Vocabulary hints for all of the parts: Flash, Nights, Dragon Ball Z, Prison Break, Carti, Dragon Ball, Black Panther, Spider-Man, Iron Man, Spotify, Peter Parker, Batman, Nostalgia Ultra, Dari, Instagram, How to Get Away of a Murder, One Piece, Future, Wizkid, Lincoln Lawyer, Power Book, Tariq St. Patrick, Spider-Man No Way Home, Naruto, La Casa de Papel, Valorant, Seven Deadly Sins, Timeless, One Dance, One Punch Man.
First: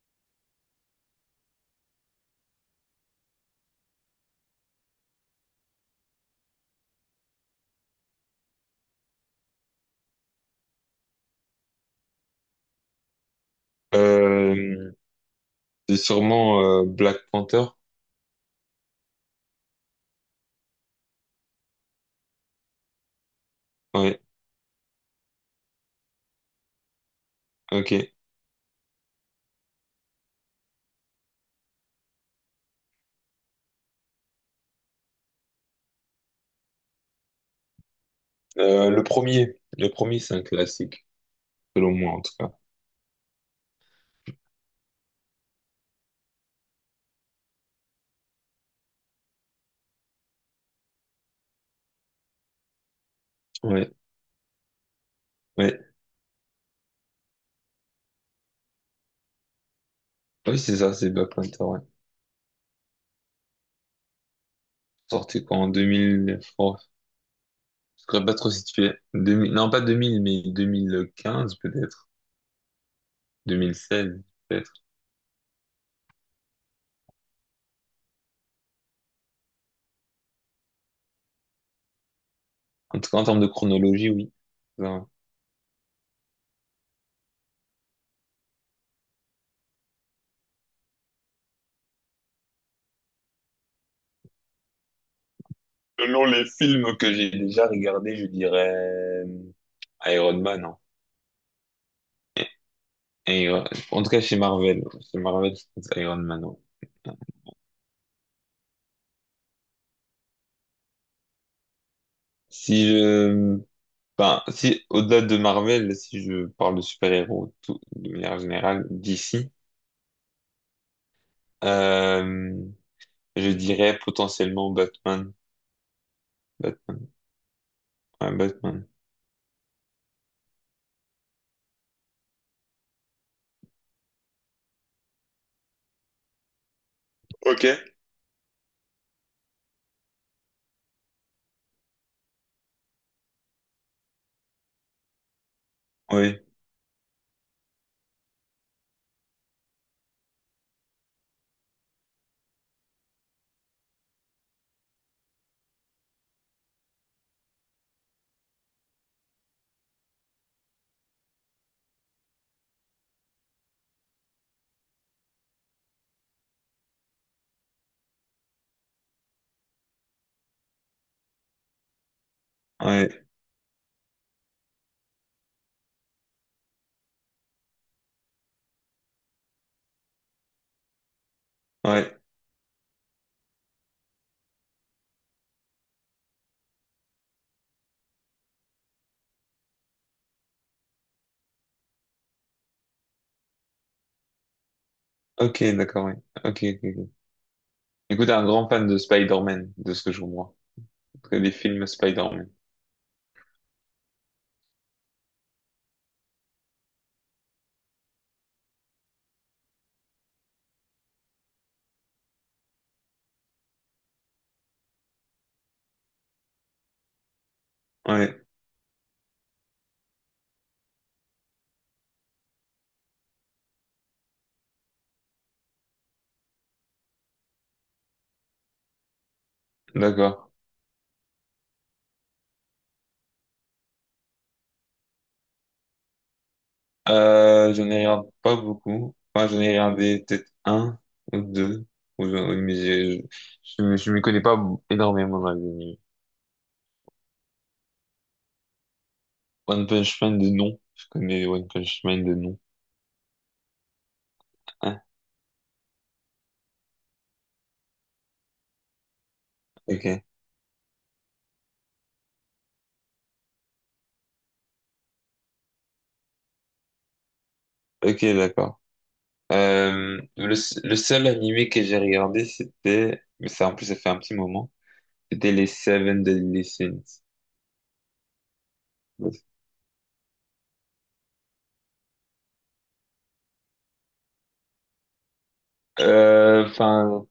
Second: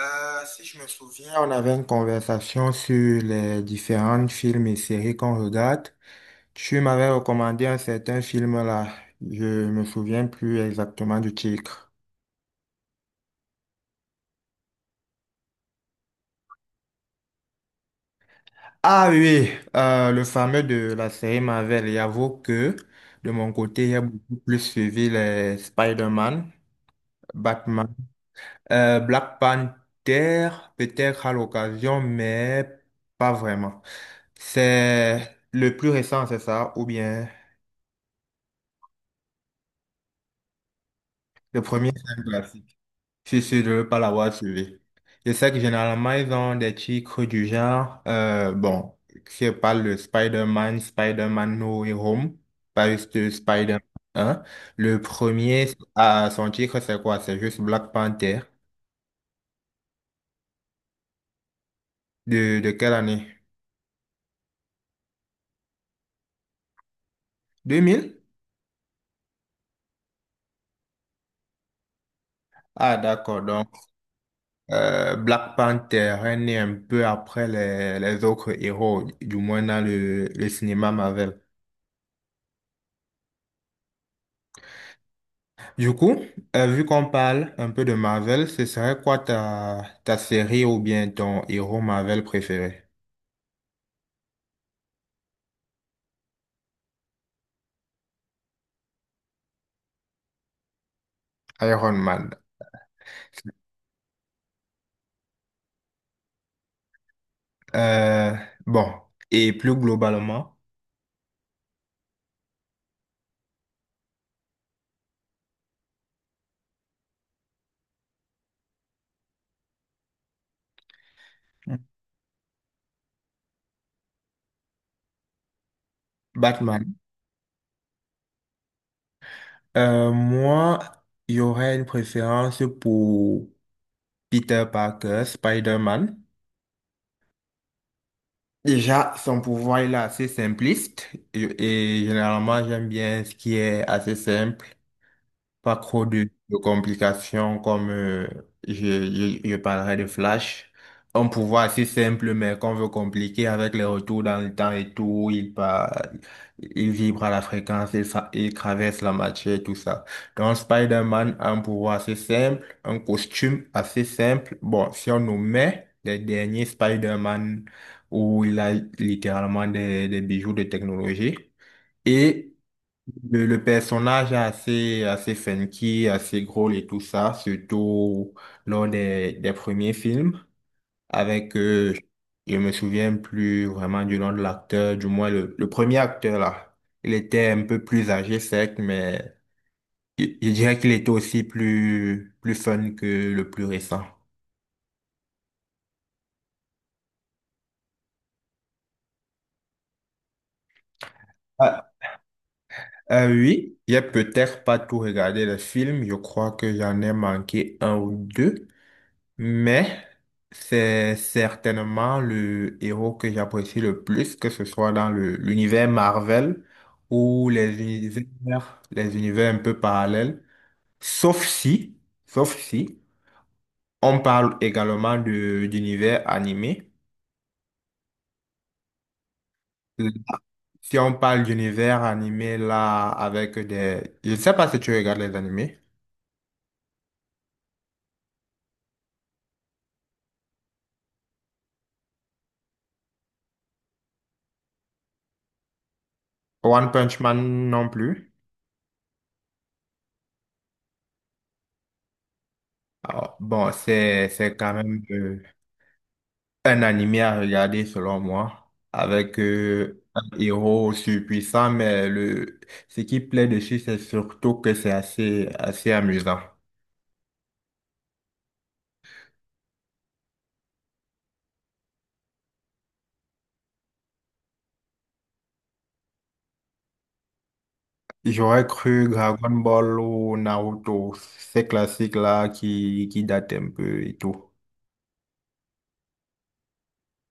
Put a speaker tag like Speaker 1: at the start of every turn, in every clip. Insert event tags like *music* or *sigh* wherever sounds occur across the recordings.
Speaker 1: Si je me souviens, on avait une conversation sur les différents films et séries qu'on regarde. Tu m'avais recommandé un certain film là. Je me souviens plus exactement du titre.
Speaker 2: Euh, c'est sûrement Black Panther.
Speaker 1: Ah oui, oui, le fameux de la série Marvel. Et j'avoue que de mon côté, j'ai
Speaker 2: Ouais,
Speaker 1: beaucoup plus suivi les Spider-Man,
Speaker 2: ok.
Speaker 1: Batman, Black Panther, peut-être à l'occasion, mais pas vraiment. C'est le plus récent, c'est ça, ou bien...
Speaker 2: Le premier, le premier, c'est un classique,
Speaker 1: Le premier,
Speaker 2: selon moi
Speaker 1: c'est
Speaker 2: en
Speaker 1: un
Speaker 2: tout cas.
Speaker 1: classique. C'est sûr, je ne veux pas l'avoir suivi. Je sais que généralement, ils ont des titres du genre, bon, je parle de Spider-Man, Spider-Man No Way Home, pas juste de Spider-Man
Speaker 2: Ouais,
Speaker 1: 1. Le premier,
Speaker 2: ouais.
Speaker 1: ah, son titre, c'est quoi? C'est juste Black Panther.
Speaker 2: Oui, c'est ça, c'est Black Panther, ouais.
Speaker 1: De quelle année?
Speaker 2: Sorti quoi en 2000, oh,
Speaker 1: deux
Speaker 2: je
Speaker 1: mille
Speaker 2: serais pas trop situé. Deux mille non, pas 2000 mais 2015 peut-être,
Speaker 1: Ah, d'accord.
Speaker 2: deux
Speaker 1: Donc,
Speaker 2: mille seize peut-être.
Speaker 1: Black Panther est né un peu après les autres héros, du moins dans le cinéma Marvel.
Speaker 2: En tout cas, en termes de chronologie, oui. Ouais.
Speaker 1: Du coup, vu qu'on parle un peu de Marvel, ce serait quoi ta série ou bien ton héros Marvel préféré?
Speaker 2: Selon les films que j'ai déjà regardés, je dirais euh, Iron Man, hein.
Speaker 1: Iron Man.
Speaker 2: Iron- En tout cas, chez Marvel, je pense Iron Man, ouais.
Speaker 1: Euh, bon, et plus globalement,
Speaker 2: Si je, enfin, si au-delà de Marvel, si je parle de super-héros de manière générale, d'ici, euh, je dirais potentiellement Batman.
Speaker 1: Batman.
Speaker 2: Batman. Ouais, Batman.
Speaker 1: Moi, il y aurait une préférence pour Peter Parker, Spider-Man.
Speaker 2: Ok.
Speaker 1: Déjà, son pouvoir il est assez simpliste et généralement, j'aime bien ce qui est assez simple. Pas trop de,
Speaker 2: Oui,
Speaker 1: de complications comme je, je parlerai de Flash. Un pouvoir assez simple, mais qu'on veut compliquer avec les retours dans le temps et tout. Il part, il vibre à la fréquence, il traverse la matière et tout ça. Donc Spider-Man a un pouvoir assez simple, un costume assez simple. Bon, si on nous met les derniers Spider-Man où il a littéralement des bijoux de technologie. Et
Speaker 2: ouais,
Speaker 1: le personnage est assez funky, assez drôle et tout ça, surtout lors des premiers films. Avec,
Speaker 2: ouais.
Speaker 1: je me souviens plus vraiment du nom de l'acteur, du moins le premier acteur là. Il était un peu plus âgé, certes, mais je dirais qu'il était aussi plus fun que le plus récent.
Speaker 2: Ok, d'accord, oui. Ok, ok, ok. Écoute, un grand fan de Spider-Man, de ce que je comprends. En tout cas, des films
Speaker 1: Ah,
Speaker 2: Spider-Man.
Speaker 1: oui, j'ai peut-être pas tout regardé le film, je crois que j'en ai manqué un ou deux. Mais c'est certainement le héros que j'apprécie le plus, que ce soit l'univers Marvel ou les
Speaker 2: Ouais,
Speaker 1: univers, les univers un peu parallèles. Sauf si, sauf si, on parle également de d'univers animé.
Speaker 2: d'accord.
Speaker 1: Si on parle d'univers animé là avec des... Je ne sais pas si tu regardes les animés.
Speaker 2: Je n'ai regarde pas beaucoup. Enfin, j'en ai regardé peut-être un ou deux. Oui, mais je m'y connais pas énormément dans les animés.
Speaker 1: One Punch Man non plus.
Speaker 2: One Punch Man de nom. Je connais One Punch Man de nom.
Speaker 1: Alors, bon, c'est
Speaker 2: Ah,
Speaker 1: un animé à regarder selon moi, avec un
Speaker 2: ok.
Speaker 1: héros surpuissant, mais le ce qui plaît dessus, c'est surtout que c'est assez amusant.
Speaker 2: Ok, d'accord. Le seul animé que j'ai regardé, c'était, mais ça, en plus, ça fait un petit moment. C'était les Seven Deadly Sins.
Speaker 1: J'aurais cru Dragon Ball ou Naruto, ces classiques-là qui datent un peu et tout.
Speaker 2: Euh, enfin,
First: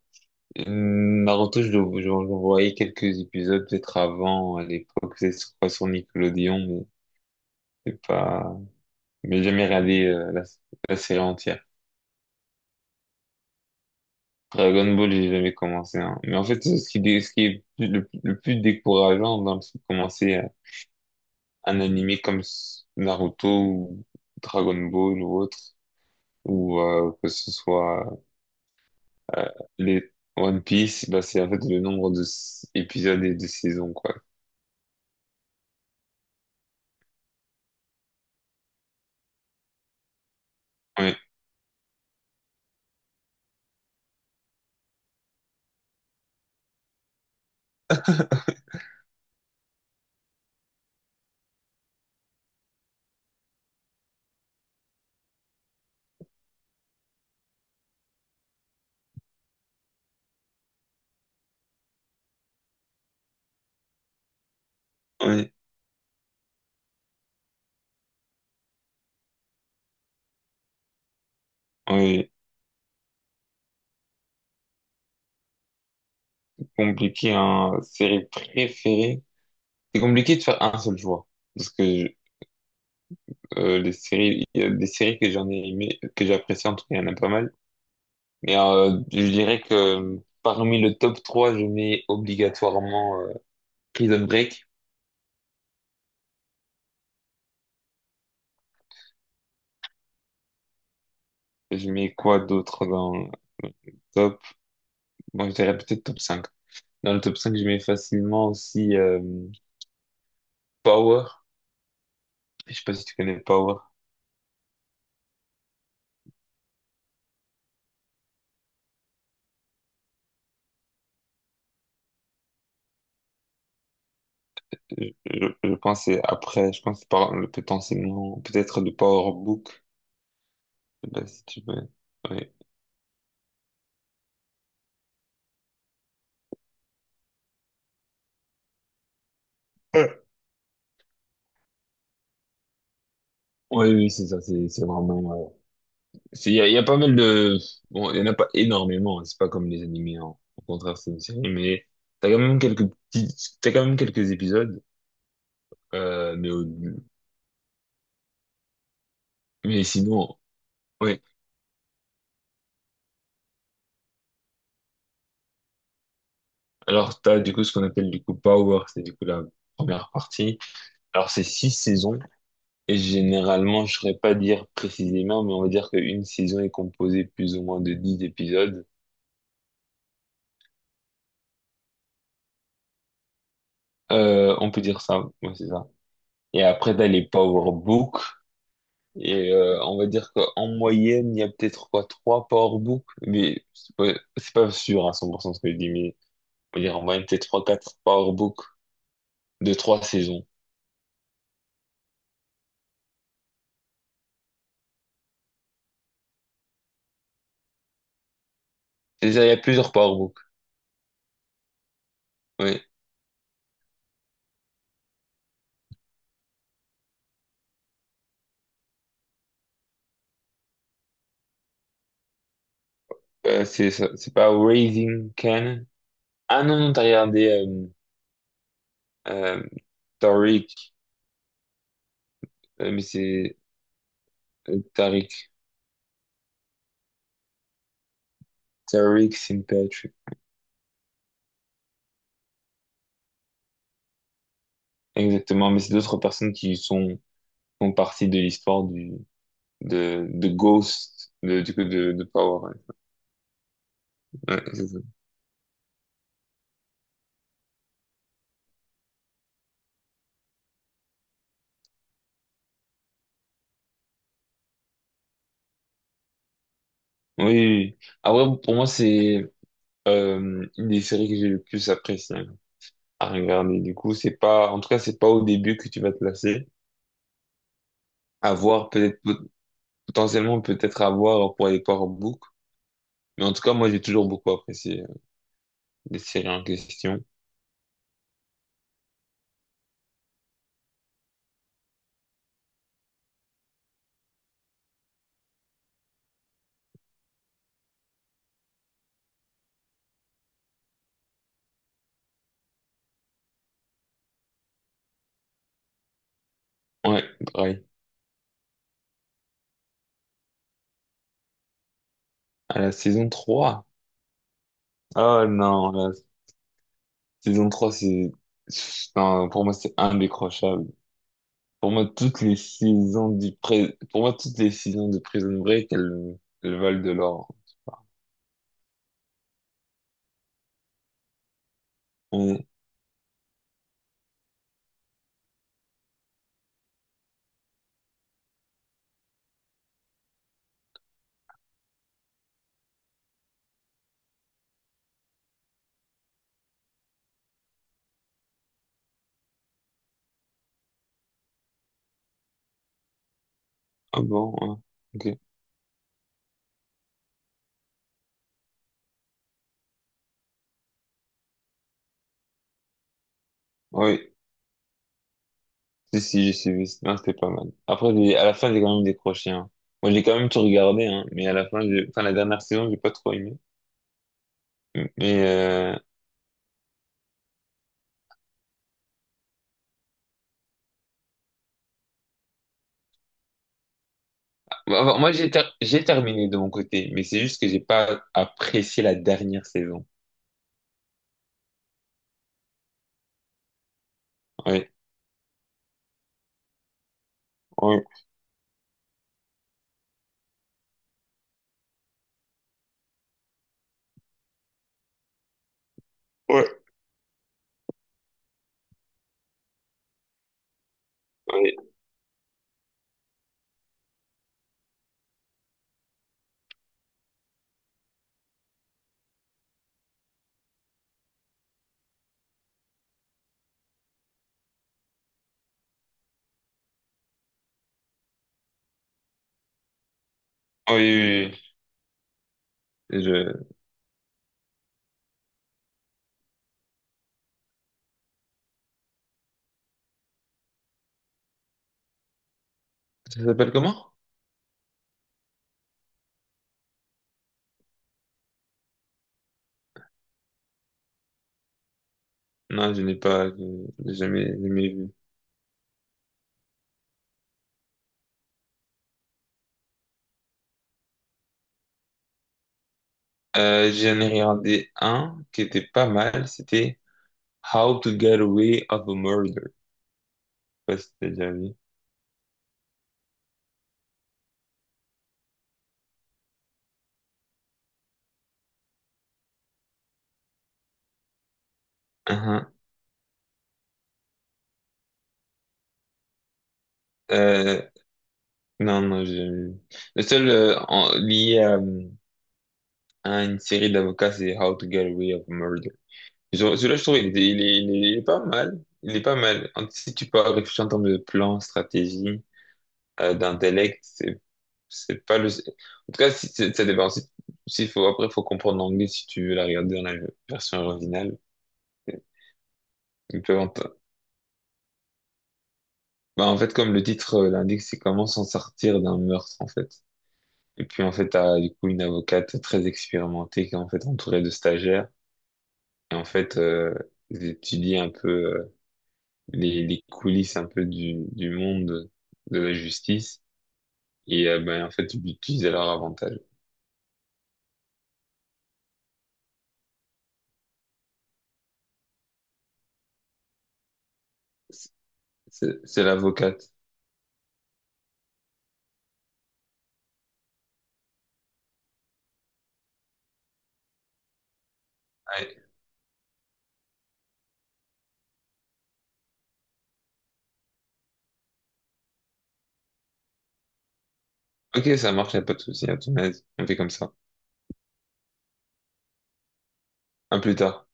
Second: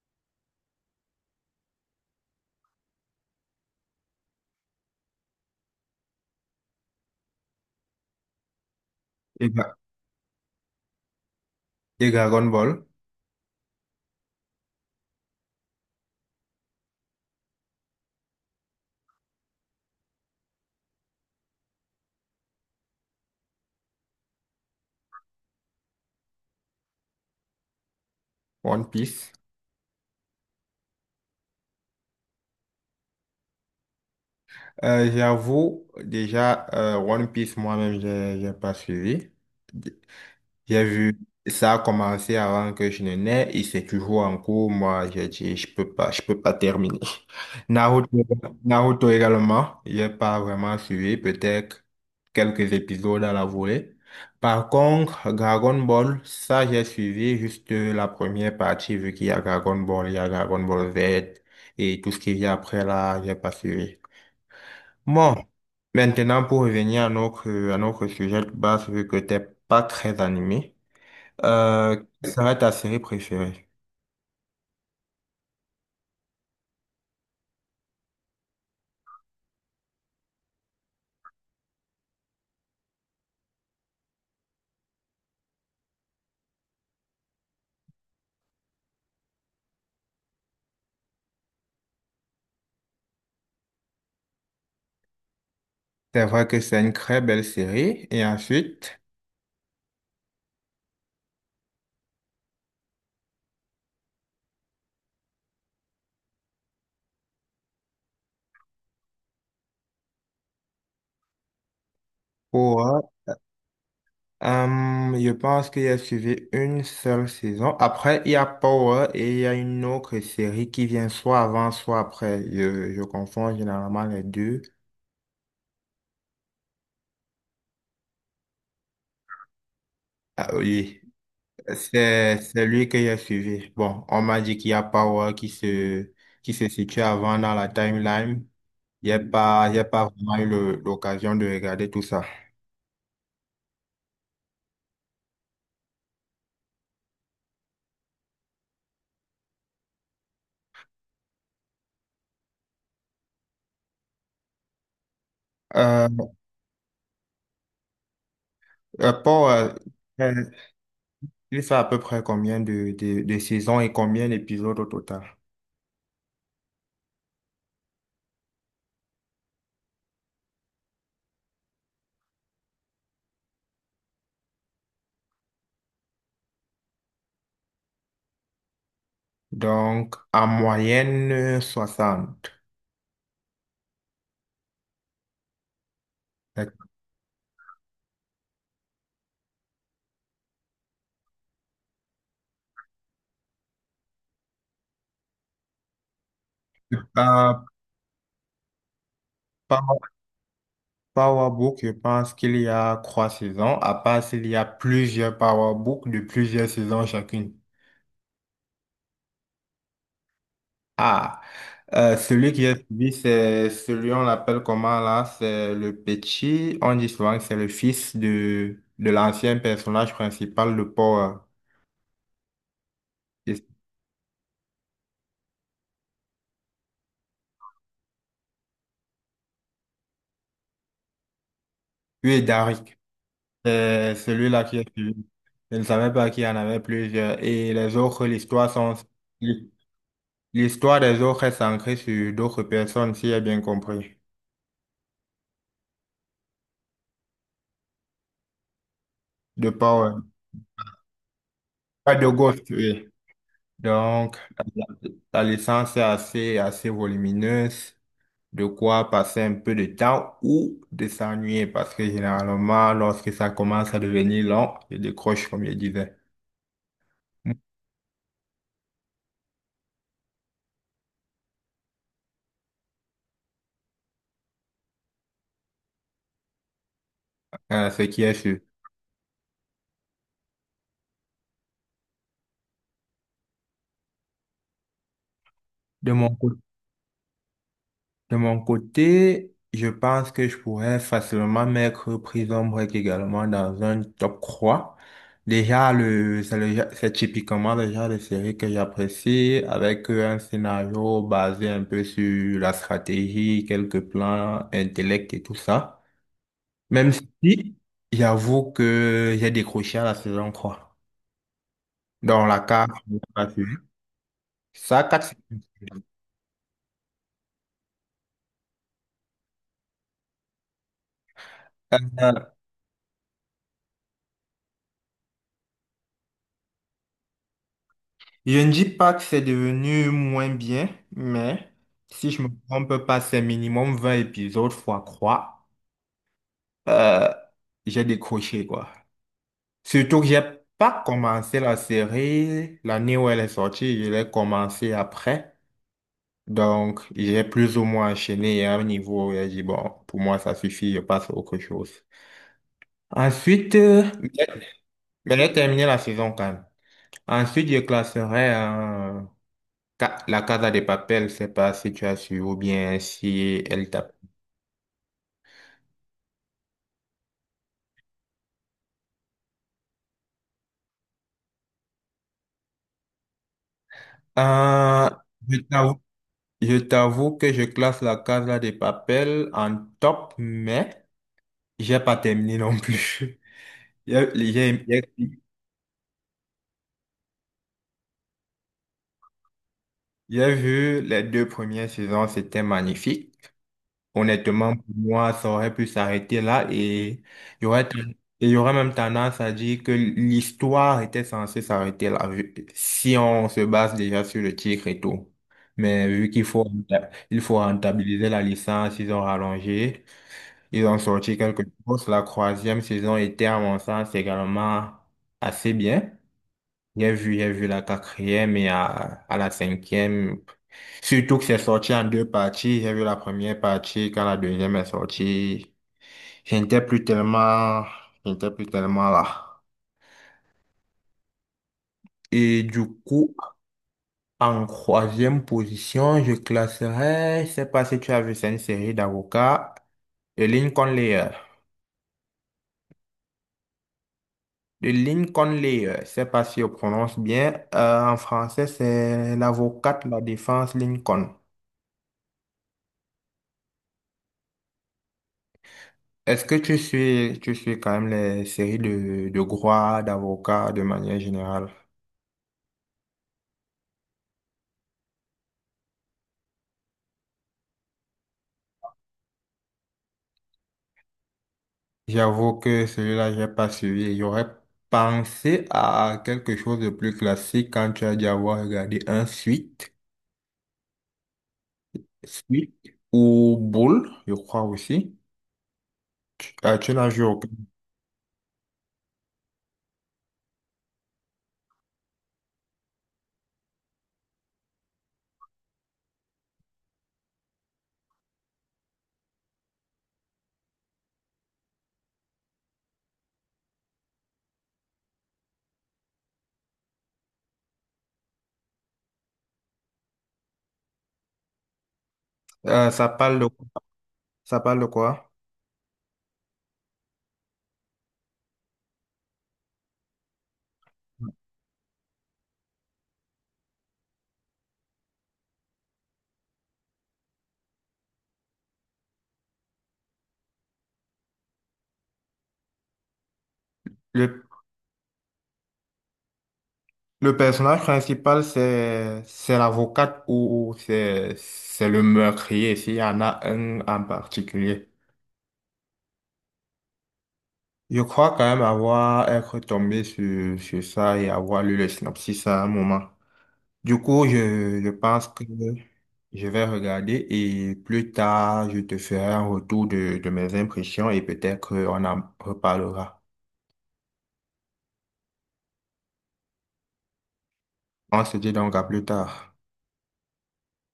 Speaker 2: Naruto, j'en voyais quelques épisodes peut-être avant, à l'époque, c'est sur quoi, sur Nickelodeon, mais c'est pas... Mais j'ai
Speaker 1: Et,
Speaker 2: jamais
Speaker 1: Dra-
Speaker 2: regardé la série entière.
Speaker 1: et Dragon Ball,
Speaker 2: Dragon Ball, j'ai jamais commencé, hein. Mais en fait, ce qui, ce qui est le plus décourageant dans le fait de commencer un animé comme Naruto ou Dragon Ball ou autre, ou que ce soit
Speaker 1: One Piece.
Speaker 2: euh, les One Piece, bah, c'est en fait le nombre de épisodes et de saisons, quoi.
Speaker 1: J'avoue, déjà, One Piece, moi-même, j'ai pas suivi. J'ai
Speaker 2: Ouais.
Speaker 1: vu, ça a commencé avant que je ne naisse et c'est toujours en cours. Moi, j'ai dit, je peux pas terminer. *laughs* Naruto,
Speaker 2: *laughs*
Speaker 1: Naruto également, j'ai pas vraiment suivi, peut-être quelques épisodes à la volée. Par contre, Dragon Ball, ça j'ai suivi juste la première partie, vu qu'il y a Dragon Ball, il y a Dragon Ball Z et tout ce qu'il y a après là, j'ai pas suivi. Bon,
Speaker 2: Oui,
Speaker 1: maintenant pour revenir à notre sujet de base, vu que t'es pas très animé. Euh, Quelle
Speaker 2: oui.
Speaker 1: serait ta série préférée?
Speaker 2: Compliqué, hein. Série préférée. C'est compliqué de faire un seul choix. Parce que je- les séries, il y a des séries que j'en ai aimé, que j'apprécie, en tout cas, il y en a pas mal. Mais je dirais que parmi le top 3 je mets obligatoirement Prison Break.
Speaker 1: C'est vrai que c'est une très belle série. Et ensuite,
Speaker 2: Je mets quoi d'autre dans le top? Moi, je dirais peut-être top cinq. Dans le top 5 je mets facilement aussi Power. Je sais pas si
Speaker 1: Power,
Speaker 2: tu connais Power.
Speaker 1: je pense qu'il y a suivi une seule saison. Après, il y a Power et il y a une autre série qui vient soit avant, soit après. Je confonds généralement les deux.
Speaker 2: Je, je pense que c'est après, je pense que c'est potentiellement peut-être de Power Book.
Speaker 1: Ah oui,
Speaker 2: Bah, si tu veux.
Speaker 1: c'est
Speaker 2: Ouais.
Speaker 1: c'est lui que j'ai suivi. Bon, on m'a dit qu'il y a Power qui se situe avant dans la timeline. Il y a pas
Speaker 2: Ouais.
Speaker 1: vraiment eu l'occasion de regarder tout ça.
Speaker 2: Ouais, oui, c'est ça, c'est vraiment... il y a pas mal de... Bon, il y en a pas énormément, hein, c'est pas comme les animés, hein. Au contraire, c'est une série, mais t'as quand même quelques petits... T'as quand même quelques épisodes,
Speaker 1: Euh,
Speaker 2: euh, mais, au-
Speaker 1: Rapport à- euh,
Speaker 2: mais sinon...
Speaker 1: euh,
Speaker 2: Ouais.
Speaker 1: il fait à peu près combien de saisons et combien d'épisodes au total?
Speaker 2: Alors, t'as du coup ce qu'on appelle du coup Power, c'est du coup la première partie. Alors, c'est six saisons, et généralement, je saurais pas dire précisément, mais on va dire qu'une saison est composée plus ou moins de dix épisodes.
Speaker 1: Donc, en moyenne, 60.
Speaker 2: On peut dire ça, ouais, c'est ça. Et
Speaker 1: Euh,
Speaker 2: après, t'as les power books. Et on va dire qu'en moyenne, il y a peut-être quoi, trois power books. Mais c'est pas sûr à 100% ce que je dis, mais on va dire en moyenne, peut-être trois, quatre power books de
Speaker 1: Power
Speaker 2: trois saisons.
Speaker 1: Power Book, je pense qu'il y a trois saisons, à part s'il y a plusieurs Power Book de plusieurs saisons chacune.
Speaker 2: Déjà, il y a plusieurs power books.
Speaker 1: Ah, celui qui est
Speaker 2: Oui.
Speaker 1: suivi, c'est celui, on l'appelle comment là? C'est le petit, on dit souvent que c'est le fils de l'ancien personnage principal de Power. Et-
Speaker 2: C'est c'est pas Raising Can. Ah non, non, t'as regardé euh, Tariq,
Speaker 1: Oui, Dari.
Speaker 2: euh, mais c'est
Speaker 1: C'est celui-là qui
Speaker 2: euh,
Speaker 1: est suivi.
Speaker 2: Tariq,
Speaker 1: Je ne savais pas qu'il y en avait plusieurs. Et les autres, l'histoire sont...
Speaker 2: Tariq St. Patrick.
Speaker 1: L'histoire des autres est centrée sur d'autres personnes, si j'ai bien compris.
Speaker 2: Exactement, mais c'est d'autres personnes qui sont, font partie de l'histoire du
Speaker 1: De Power.
Speaker 2: de Ghost, de, du coup,
Speaker 1: Pas
Speaker 2: de
Speaker 1: de Ghost,
Speaker 2: Power.
Speaker 1: oui. Donc,
Speaker 2: Ouais,
Speaker 1: la,
Speaker 2: c'est ça.
Speaker 1: la licence est assez volumineuse. De quoi passer un peu de temps ou de s'ennuyer. Parce que généralement, lorsque ça commence à devenir long, je décroche, comme je disais.
Speaker 2: Oui, oui, oui. Ah ouais pour moi, c'est une des séries que j'ai le plus apprécié à regarder. Du coup, c'est pas, en tout cas, c'est pas au début que tu vas te lasser.
Speaker 1: Ce qui est
Speaker 2: À
Speaker 1: sûr.
Speaker 2: voir, peut-être, potentiellement, peut-être à voir pour les Power book. Mais en tout cas, moi, j'ai toujours beaucoup apprécié
Speaker 1: De
Speaker 2: les
Speaker 1: mon
Speaker 2: séries
Speaker 1: côté,
Speaker 2: en question.
Speaker 1: De mon côté, je pense que je pourrais facilement mettre Prison Break également dans un top 3. Déjà, c'est typiquement le genre de série que j'apprécie avec un scénario basé un peu sur la stratégie, quelques plans, intellect et tout ça. Même
Speaker 2: Ouais,
Speaker 1: si,
Speaker 2: pareil.
Speaker 1: j'avoue que j'ai décroché à la saison 3. Dans la
Speaker 2: À
Speaker 1: 4,
Speaker 2: la
Speaker 1: je n'ai
Speaker 2: saison
Speaker 1: pas suivi.
Speaker 2: trois.
Speaker 1: Ça, 4,
Speaker 2: Oh non, la saison 3 c'est, non, pour moi, c'est indécrochable. Pour moi, toutes les saisons de Prison Break, elles valent de l'or.
Speaker 1: je ne dis pas que c'est devenu moins bien, mais si je me
Speaker 2: Ouais.
Speaker 1: trompe pas, c'est minimum 20 épisodes fois 3. Euh, j'ai décroché, quoi. Surtout que j'ai pas commencé la série l'année où elle est sortie, je l'ai commencé après. Donc, j'ai plus ou moins enchaîné à un niveau où j'ai dit, bon, pour moi, ça suffit, je passe à autre chose. Ensuite,
Speaker 2: Ah
Speaker 1: mais j'ai
Speaker 2: bon, ouais.
Speaker 1: mais
Speaker 2: Ok.
Speaker 1: j'ai terminé la saison quand même. Ensuite, je classerai La Casa de Papel, c'est pas si tu as su ou bien si elle
Speaker 2: Ah
Speaker 1: t'a...
Speaker 2: oui. Si, si, j'ai suivi. Non, c'était pas mal. Après, à la fin, j'ai quand même décroché, hein. Moi, j'ai quand même tout regardé, hein. Mais à la fin, enfin, la dernière saison, j'ai pas trop aimé.
Speaker 1: Ah,
Speaker 2: Mais,
Speaker 1: je t'avoue je t'avoue que je classe la Casa de Papel en top, mais j'ai pas terminé non plus. *laughs* J'ai j'ai-
Speaker 2: bah, moi,
Speaker 1: j'ai-
Speaker 2: j'ai terminé de mon côté. Mais c'est juste que j'ai pas apprécié la dernière saison.
Speaker 1: j'ai vu les deux premières saisons, c'était magnifique. Honnêtement, pour
Speaker 2: Oui.
Speaker 1: moi, ça aurait pu s'arrêter là et il y aurait,
Speaker 2: Oui.
Speaker 1: et il y aurait même tendance à dire que l'histoire était censée s'arrêter là, si on se base déjà sur le titre et tout. Mais vu qu'il faut,
Speaker 2: Oui.
Speaker 1: renta- il faut rentabiliser la licence, ils ont rallongé, ils ont sorti quelque
Speaker 2: Oui. Oui.
Speaker 1: chose. La troisième saison était, à mon sens, également assez bien. J'ai vu la quatrième et à la cinquième. Surtout que c'est sorti en deux parties. J'ai vu la première partie quand la deuxième est sortie. J'étais plus tellement, j'étais plus tellement là.
Speaker 2: Oui,
Speaker 1: Et du
Speaker 2: oui.
Speaker 1: coup,
Speaker 2: Je...
Speaker 1: en troisième position, je classerais, je sais pas si tu as vu, c'est une série d'avocats, de Lincoln Lawyer.
Speaker 2: Ça s'appelle comment?
Speaker 1: De Lincoln Lawyer, je sais pas si on prononce bien. En français, c'est l'avocate de la défense Lincoln.
Speaker 2: Non, je n'ai pas, je n'ai jamais, jamais vu.
Speaker 1: Est-ce que tu suis quand même les séries de droit, d'avocats de manière générale?
Speaker 2: J'en ai regardé un qui était pas mal, c'était How to Get Away of a Murder. Je sais pas si t'as déjà vu.
Speaker 1: J'avoue que celui-là, j'ai pas suivi. J'aurais pensé à quelque chose de plus classique quand tu as dû avoir regardé un suite,
Speaker 2: Uhum.
Speaker 1: suite ou boule, je crois aussi. Tu n'as joué aucun.
Speaker 2: Euh, non, non, j'ai jamais vu. Lié à une série d'avocats, c'est How to Get Away of a Murder. Celui-là, je trouve, il est pas mal. Il est pas mal. Si tu peux réfléchir en termes de plan, stratégie, d'intellect, c'est pas le... En tout cas, si, ça dépend. Si, si faut, après, faut comprendre l'anglais si tu veux la regarder dans la version originale.
Speaker 1: Euh, ça parle
Speaker 2: Il
Speaker 1: de,
Speaker 2: peut en...
Speaker 1: ça parle de quoi?
Speaker 2: Bah, en fait, comme le titre l'indique, c'est comment s'en sortir d'un meurtre, en fait. Et puis, en fait, t'as du coup une avocate très expérimentée qui est en fait entourée de stagiaires. Et en fait, ils étudient un peu les coulisses un peu du monde de la justice.
Speaker 1: Le,
Speaker 2: Et ben, en fait, ils l'utilisent à leur avantage.
Speaker 1: le personnage principal, c'est l'avocate ou c'est le meurtrier, s'il y en a un en particulier.
Speaker 2: C'est c'est l'avocate.
Speaker 1: Je crois quand même avoir être tombé sur ça et avoir lu le synopsis à un moment. Du coup, je pense que
Speaker 2: Ouais.
Speaker 1: je vais regarder et plus tard, je te ferai un retour de mes impressions et peut-être qu'on en reparlera.
Speaker 2: Ok, ça marche, y a pas de souci, à ton aise. On fait comme ça.
Speaker 1: On se dit donc à plus tard.
Speaker 2: À plus tard.